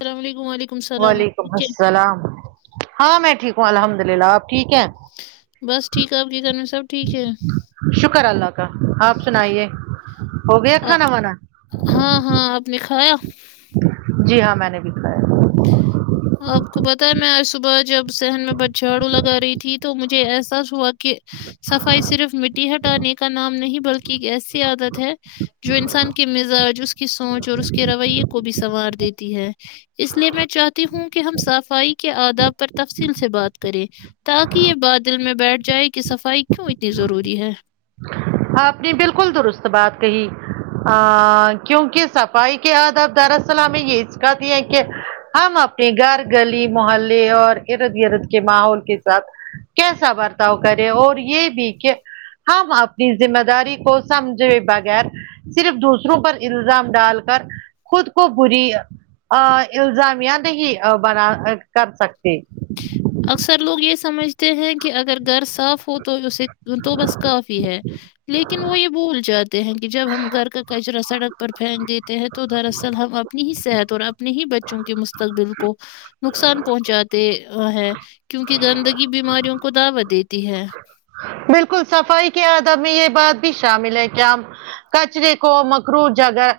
السلام علیکم وعلیکم السلام وعلیکم ٹھیک ہے السلام ہاں میں ٹھیک ہوں الحمد للہ آپ ٹھیک ہیں بس ٹھیک ہے آپ کے گھر میں سب ٹھیک ہے شکر اللہ کا آپ سنائیے ہو گیا آ- کھانا وانا ہاں ہاں آپ نے کھایا جی ہاں میں نے بھی کھایا آپ کو پتا ہے میں آج صبح جب صحن میں بج جھاڑو لگا رہی تھی تو مجھے احساس ہوا کہ صفائی صرف مٹی ہٹانے کا نام نہیں بلکہ ایک ایسی عادت ہے جو انسان کے مزاج اس کی سوچ اور اس کے رویے کو بھی سنوار دیتی ہے اس لیے میں چاہتی ہوں کہ ہم صفائی کے آداب پر تفصیل سے بات کریں تاکہ یہ بات دل میں بیٹھ جائے کہ صفائی کیوں اتنی ضروری ہے آپ نے بالکل درست بات کہی ا کیونکہ صفائی کے آداب دراصل ہمیں یہ سکھاتی ہیں کہ ہم اپنے گھر گلی محلے اور ارد گرد کے ماحول کے ساتھ کیسا برتاؤ کرے اور یہ بھی کہ ہم اب ذمہ داری کو سمجھے بغیر صرف دوسروں پر الزام ڈال کر خود کو بری الزامیہ نہیں بنا کر سکتے اکثر لوگ یہ سمجھتے ہیں کہ اگر گھر صاف ہو تو اسے تو بس کافی ہے لیکن وہ یہ بھول جاتے ہیں کہ جب ہم گھر کا کچرا سڑک پر پھینک دیتے ہیں تو دراصل ہم اپنی ہی صحت اور اپنے ہی بچوں کے مستقبل کو نقصان پہنچاتے ہیں ا کیونکہ گندگی بیماریوں کو دعوت دے تی ہے بالکل صفائی کے آداب میں یہ بات بھی شامل ہے کے ہم کچرے کو مکرو جگہ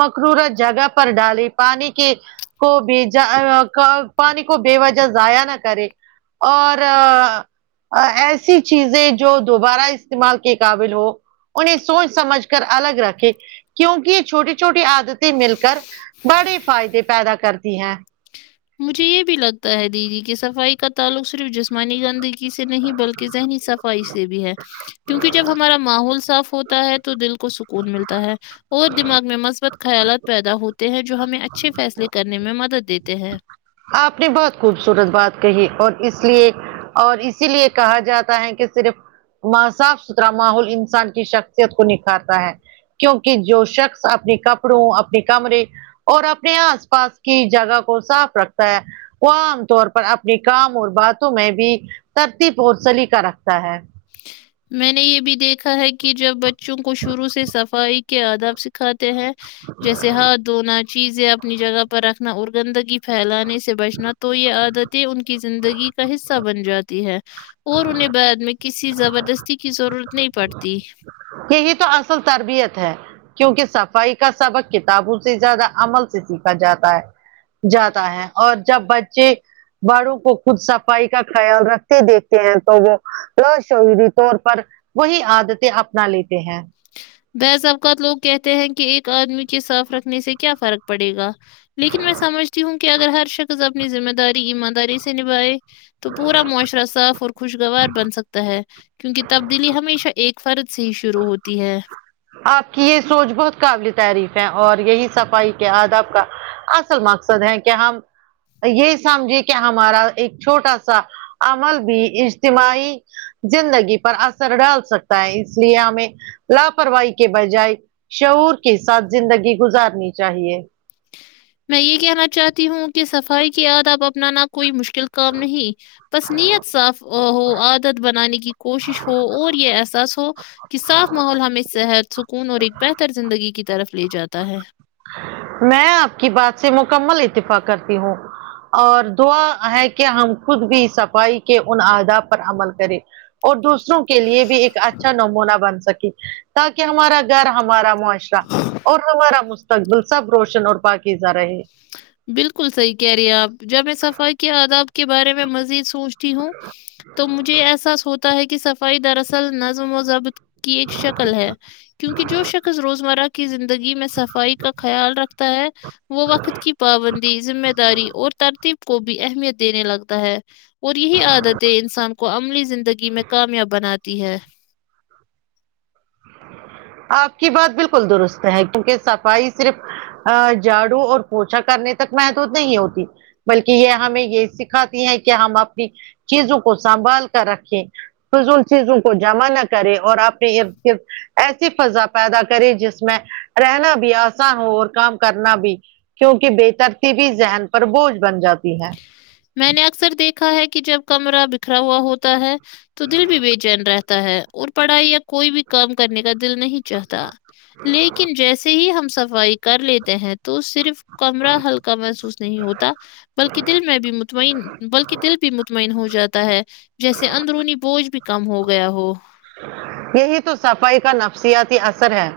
مکرور جگہ پر ڈالی پانی کی کو بجا پانی کو بے وجہ ضائع نہ کرے اور ای سی چیزیں جو دوبارہ استعمال کے قابل ہو انہیں سوچ سمجھ کر الگ رکھے کیونکہ یہ چھوٹی چھوٹی عادتیں مل کر بڑے فائدے پیدا کرتی ہیں مجھے یہ بھی لگتا ہے دیدی کہ صفائی کا تعلق صرف جسمانی گندگ ی سے نہیں بلکہ ذہنی صفائی سے بھی ہے کیونکہ جب ہمارا ماحول صاف ہو ٹا ہے تو دل کو سکون ملتا ہے اور دماغ میں مثبت خیالات پیدا ہوتے ہیں جو ہمیں اچھے فیصلے کرنے میں مدد دیتے ہیں آپ نے بہت خوبصورت بات کہی اور اس لیے اور اسی لیے کہا جاتا ہے کہ صرف صاف ستھرا ماحول انسان کی شخصیت کو نکھارتا ہے کیونکہ جو شخص اپنے کپڑوں اپنے کمرے اور اپنے آس پاس کی جگہ کو صاف رکھ تا ہے وہ عام طور پر اپنے کام اور باتوں میں بھی ترتیب اور سلیقہ رکھتا ہے میں نے یہ بھی دیکھا ہے کہ جب بچوں کو شروع سے صفائی کے آداب سی کھاتے ہیں جیسے ہاتھ دھونا چیزیں اپنی جگہ پر رکھنا اور گندگی پھیلانے سے بچنا تو یہ عادتیں ان کی زندگی کا حصہ بن جاتی ہے اور انہیں بعد میں کسی زبردست تی کی ضرورت نہیں پڑتی یہی تو اصل تربیت ہے کیونکہ صفائی کا سبق کتابوں سے زیادہ عمل سے سیکھا جاتا ہے جاتا ہے اور جب بچے بڑوں کو خود صفائی کا خیال رکھتے دیکھتے ہیں تو وہ لا شعوری طور پر وہی عادتیں اپنا لیتے ہیں بعض اوقات لوگ کہتے ہیں کہ ایک آدمی کے صاف رکھنے سے کیا فرق پڑے گا لیکن میں سمجھتی ہوں کہ اگر ہر شخص اپنی ذمہ داری ایمانداری سے نبھائے تو پورا معاشرہ صاف اور خوشگوار بن سکتا ہے کیونکہ تبدیلی ہمیشہ ایک فرد سے ہی شروع ہوتی ہے آپ کی یہ سوچ بہت قابل تعریف ہے اور یہی صفائی کے آداب کا اصل مقصد ہے کہ ہم یہ سمجھیے کہ ہمارا ایک چھوٹا سا عمل بھی اجتماعی زندگی پر اثر ڈال سکتا ہے اس لیے ہمیں لاپرواہی کے بجائے شعور کے ساتھ زندگی گزارنی چاہیے میں یہ کہنا چاہتی ہوں کہ صفائی کے ادب اپنانا کوئی مشکل کام نہیں بس نیت صاف ہو عادت بنانے کی کوشش ہو اور یہ احساس ہو کہ صاف ماحول ہمیں صحت سکون اور ایک بہتر زندگی کی طرف لے جاتا ہے میں آپ کی بات سے مکمل اتفاق کرتی ہوں اور دعا ہے کہ ہم خود بھی صفائی کے ان آداب پر عمل کریں اور دوسروں کے لیے بھی ایک اچھا نمونہ بن سکے تاکہ ہمارا گھر ہمارا معاشرہ اور ہمارا مس ت گلسب روشن اور پاکیزا رہے بالکل صحیح کہہ رہی ہیں آپ جب میں صفائی کے آداب کے بارے میں مزید سوچتی ہوں تو مجھے یہ احساس ہوتا ہے کہ صفائی دراصل نظم و ضبط کی ایک شکل ہے کیونکہ جو شکل روزمرہ کی زندگی میں صفائی کا خیال رکھ تا ہے وہ وقت کی پابندی ذمہ داری اور ترتیب کو بھی اہمیت دینے لگتا ہے اور یہی عادتیں انسان کو عملی زندگی میں کامیاب بناتی ہے آپ کی بات بالکل درست ہے کیونکہ صفائی صرف ا جھاڑو اور پوچھا کرنے تک محدود نہیں ہوتی بلکہ یہ ہمیں یہ سکھاتی ہے کہ ہم اپنی چیزوں کو سنبھال کر رکھیں فضول چیزوں کو جمع نہ کرے اور آپ نے یہ کہ ایسی فضا پیدا کرے جس میں رہنا بھی آسان ہو اور کام کرنا بھی کیونکہ بےتریتبی ذہن پر بوجھ بن جاتی ہے میں نے اکثر دیکھا ہے کہ جب کمرہ بکھرا ہوا ہوتا ہے تو دل بھی بےچین رہ تا ہے اور پڑھائی یا کوئی بھی کام کرنے کا دل نہیں چاہتا لیکن جیسے ہی ہم صفائی کر لیتے ہیں تو صرف کمرہ ہلکا محسوس نہیں ہوتا بلکہ دل میں بھی مط مئن بلکہ دل بھی مطمئن ہو جاتا ہے جیسے اندرونی بوجھ بھی کم ہو گیا ہو یہی تو صفائی کا نفسیاتی اثر ہے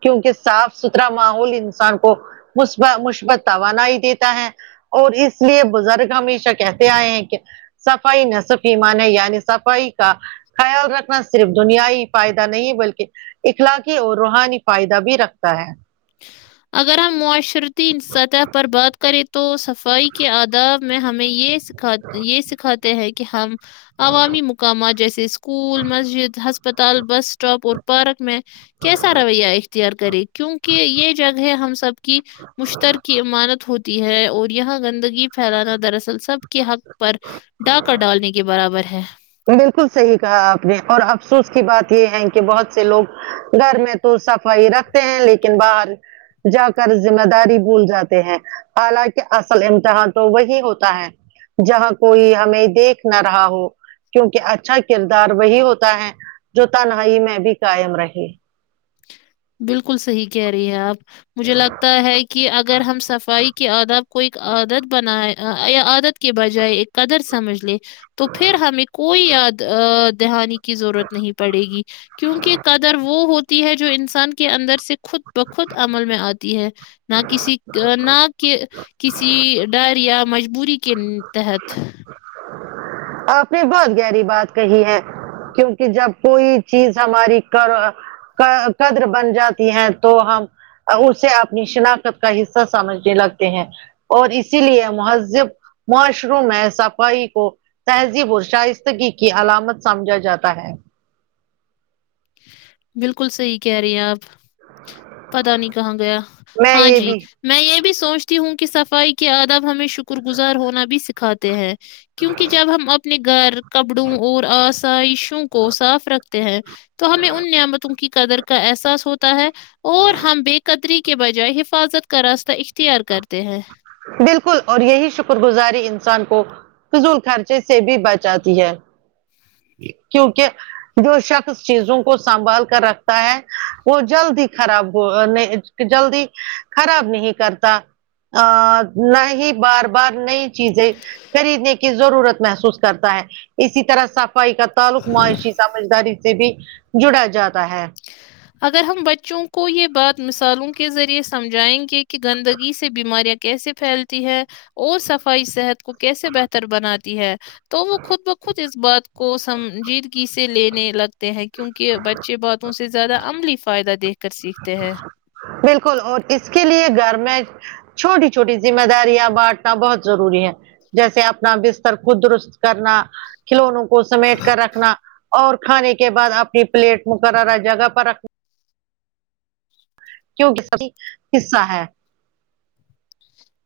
کیونکہ صاف ستھرا ماحول انسان کو مثبا مثبت توانا ہی دیتا ہے اور اس لیے بزرگ ہمیشہ کہتے آئے ہیں کہ صفائی نصف ایمان ہے یعنی صفائی کا خیال رکھ صرف دنیائی فائدہ نہیں بلکہ اخلاقی اور روحانی فائدہ بھی رکھتا ہے اگر ہم معاشرتی سطح پر بات کریں تو صفائی کے آداب میں ہمیں یہ سکھات یہ سکھاتے ہیں کہ ہم عوامی مقامات جیسے اسکول مسجد ہسپتال بس اسٹاپ اور پارک میں کیسا رویہ اختیار کرے کیونکہ یہ جگ ہے ہم سب کی مشترکی امانت ہوتی ہے اور یہاں گندگی پھیلانا دراصل سب کے حق پر ڈاکا ڈالنے کے برابر ہے بالکل صحیح کہا آپ نے اور افسوس کی بات یہ ہے کہ بہت سے لوگ گھر میں تو صفائی رکھتے ہیں لیکن باہر جا کر ذمہ داری بھول جاتے ہیں حالاکہ اصل امتحان تو وہی ہوتا ہے جہاں کوئی ہمیں دیکھ نہ رہا ہو کیونکہ اچھا کردار وہی ہوتا ہے جو تنہائی میں بھی قائم رہے بالکل صحیح کہہ رہی ہیں آپ مجھے لگتا ہے کہ اگر ہم صفائی کے آداب کو ایک عادت بنائے ا یا عادت کے بجائے ایک قدر سمجھ لے تو پھر ہمیں کوئی یاد ا دہانی کی ضرورت نہیں پڑے گی کیونکہ قدر وہ ہوتی ہے جو انس سان کے اندر سے خود بخود عمل میں آتی ہے نہ کسی نہ کہ کسی ڈر یا مجبوری کے تحت آپ نے بہت گہری بات کہی ہے کیونکہ جب کوئی چیز ہماری کر ا کہ قدر بن جاتی ہیں تو ہم ا اسے اپنی شناخت کا حصہ سمجھنے لگتے ہیں اور اسی لیے مہذب معشرو میں صفائی کو تہذیب اور شائستگی کی علامت سمجھا جاتا ہے بالکل صحیح کہہ رہی ہیں آپ پتا نہیں کہاں گیا میں ہاں یہ جی بھی میں یہ بھی سوچتی ہوں کہ صفائی کے آدب ہمیں شکر گزار ہونا بھی سکھ اتے ہیں کیونکہ جب ہم اپنے گھر کپڑوں اور آسائشوں کو صاف رکھتے ہیں ہمیں ان نعمتوں کی قدر کا احساس ہوتا ہے اور ہم بے ک قدری کے بجائے حفاظت کا راستہ اختیار کرتے ہیں بالکل اور یہی شکر گزاری انسان کو فضول خرچے سے بھی بچاتی ہے کیونکہ جو شخص چیزوں کو سنبھال کر رکھتا ہے وہ جلد ہی خراب ہوگا نہی جلدی خراب نہیں کرتا ا نہ ہی بار بار نئی چیزیں خریدنے کی ضرورت محسوس کرتا ہے اسی طرح سب کا تعلق معاشی سمجھداری سے بھی جڑا جاتا ہے اگر ہم بچوں کو یہ بات مثالوں کے ذریعے سمجھائیں گے کہ گندگی سے بیماریاں کیسے پھیلتی ہے اور صفائی صحت کیسے بہتر بناتی ہے تو وہ خود بخود اس بات کو سنجیدگی سے سے لینے لگتے ہیں کیونکہ بچے باتوں سے زیادہ عملی فائدہ دیکھ کر سیکھتے ہیں بالکل اور اس کے لیے گھر میں چھوٹی چھوٹی ذمہ داریاں بانٹنا بہت ضروری ہے جیسے اپنا بستر خود درست کرنا کھلونوں کو سمیٹ کر رکھنا اور کھانے کے بعد اپنی پلیٹ مقررہ جگہ پر رکھ کیونکہ حصہ ہے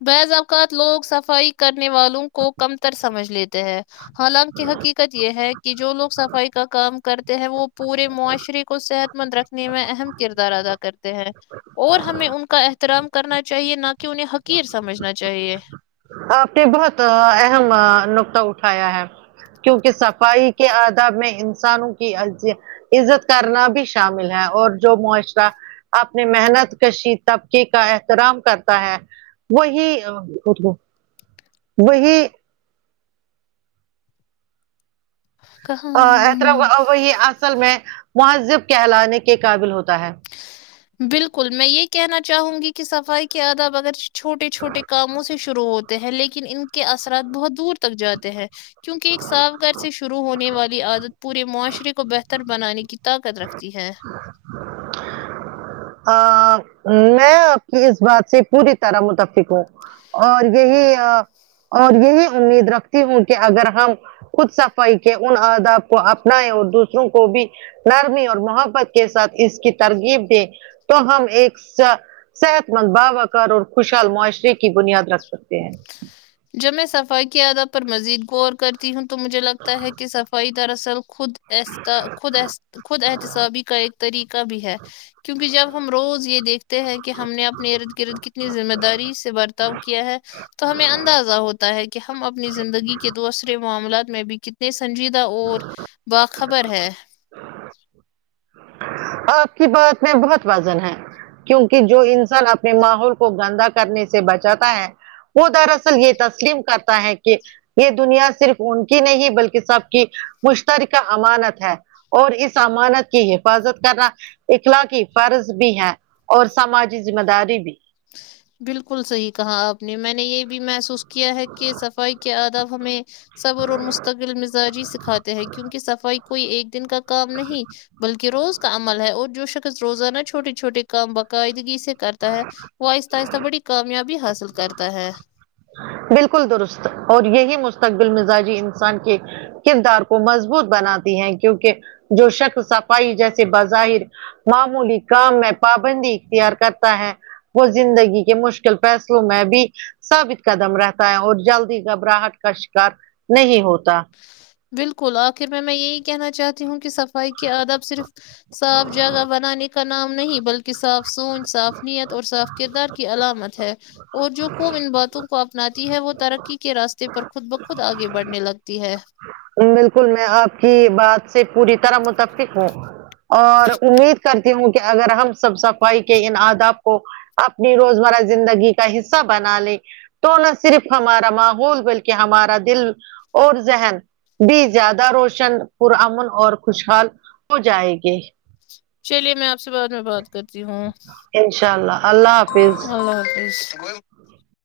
بعض اوقات لوگ صفائی کرنے والوں کو کمتر سمجھ لے تے ہے ہاں حالانکہ حقیقت یہ ہے کہ جو لوگ صفائی کا کام کرتے ہیں وہ پورے معاشرے کو صحت مند رکھنے میں اہم کردار ادا کر تے ہیں اور ہمیں ان کا احترام کرنا چاہیے نہ کہ انہیں حقیر سمجھنا چاہیے آپ نے بہت آ اہم نکتہ اٹھایا ہے کیونکہ صفائی کے آداب میں ان انسانوں کی عز عزت کرنا بھی شامل ہے اور جو معاشرہ اپنے محنت کشی طبقے کا احترام کرتا ہے وہی وہی ا اتر کہاں وہی اصل میں مہذب کہلانے کے قابل ہوتا ہے بالکل میں یہ کہنا چاہوں گی کہ صفائی کے آداب اگر چھوٹے چھوٹے کاموں سے شروع ہوتے ہیں لیکن ان کے اثرات بہت دور تک جاتے ہیں کیونکہ ایک صاف گھر سے شروع ہونے والی عادت پورے معاشرے کو بہتر بنانے کی طاقت رکھتی ہے آں میں آپ کی اس بات سے پوری طرح متفق ہوں اور یہی ا اور یہی امید رکھتی ہوں کہ اگر ہم خود صفائی کے ان آداب کو اپنائے اور دوسروں کو بھی نرمی اور محبت کے ساتھ اس کی ترغیب دیں تو ہم ایک سا صحت مند باوقار اور خوشحال معاشرے کی بنیاد رکھ سکتے ہیں جب میں صفائی کی آداب پر مزید غور کرتی ہوں تو مجھے لگتا ہے کہ صفائی در اصل خود اس ت خود خود احتسابی کا ایک طریقہ بھی ہے کیونکہ جب ہم روز یہ دیکھتے ہیں کہ ہم نے اپنے ارد گرد کتنی ذمہ داری سے برتاؤ کیا ہے تو ہمیں اند دازہ ہوتا ہے کہ ہم اپنی زندگی کے دوسرے معاملات میں بھی کتنے سنجیدہ اور باق خبر ہے آپ کی بات میں بہت وزن ہے کیونکہ جو انسان اپنے ماحول کو گندا کرنے سے بچاتا ہے وہ دراصل یہ تسلیم کرتا ہے کہ یہ دنیا صرف ان کی نہیں بلکہ سب کی مشترکہ امانت ہے اور اس امانت کی حفاظت کرنا اخلاقی فرض بھی ہے اور سماجی ذمہ داری بھی بالکل صحیح کہا آپ نے میں نے یہ بھی محسوس کیا ہے کہ صفائی کے آدب ہمیں صبر اور مستقل مزاجی سکھاتے ہیں کیونکہ صفائی کوئی ایک دن کا کام نہیں بلکہ روز کا عمل ہے اور جو شخص روزانہ چھوٹے چھوٹے کام باقاعدگی سے کرتا ہے وہ آہستہ آہستہ بڑی کامیابی حاصل کرتا ہے بالکل درست اور یہی مستقبل مزاجی انسان کے کردار کو مضبوط بناتی ہیں کیونکہ جو شخص صفائی جیسے بظاہر معمولی کام میں پابندی اختیار کرتا ہے وہ زندگی کے مشکل فیصلوں میں بھی ثابت قدم رہتا ہے اور جلدی گھبراہٹ کا شکار نہیں ہوتا بالکل آخر میں میں یہی کہنا چاہتی ہوں کہ صف ائی کے آداب صرف صاف جگہ بنانے کا نام نہیں بلکہ صاف سوچ صاف نیت اور صاف کردار کی علامت ہے اور جو قوم ان باتوں کو اپناتی ہے وہ ترقی کے راستے پر خود بخود آگے بڑھنے لگتی ہے بالکل میں آپ کی بات سے پوری طرح متفق ہوں اور امید کرتی ہوں کہ اگر ہم سب صفائی کے ان آداب کو اپنی روزمرہ زندگی کا حصہ بنا لیں تو نہ صرف ہمارا ماحول بلکہ ہمارا دل اور ذہن بھی زیادہ روشن پرامن اور خوشحال ہو جائے گی چلیے میں آپ سے بعد میں بات کرتی ہوں انشاءاللہ اللہ حافظ اللہ حافظ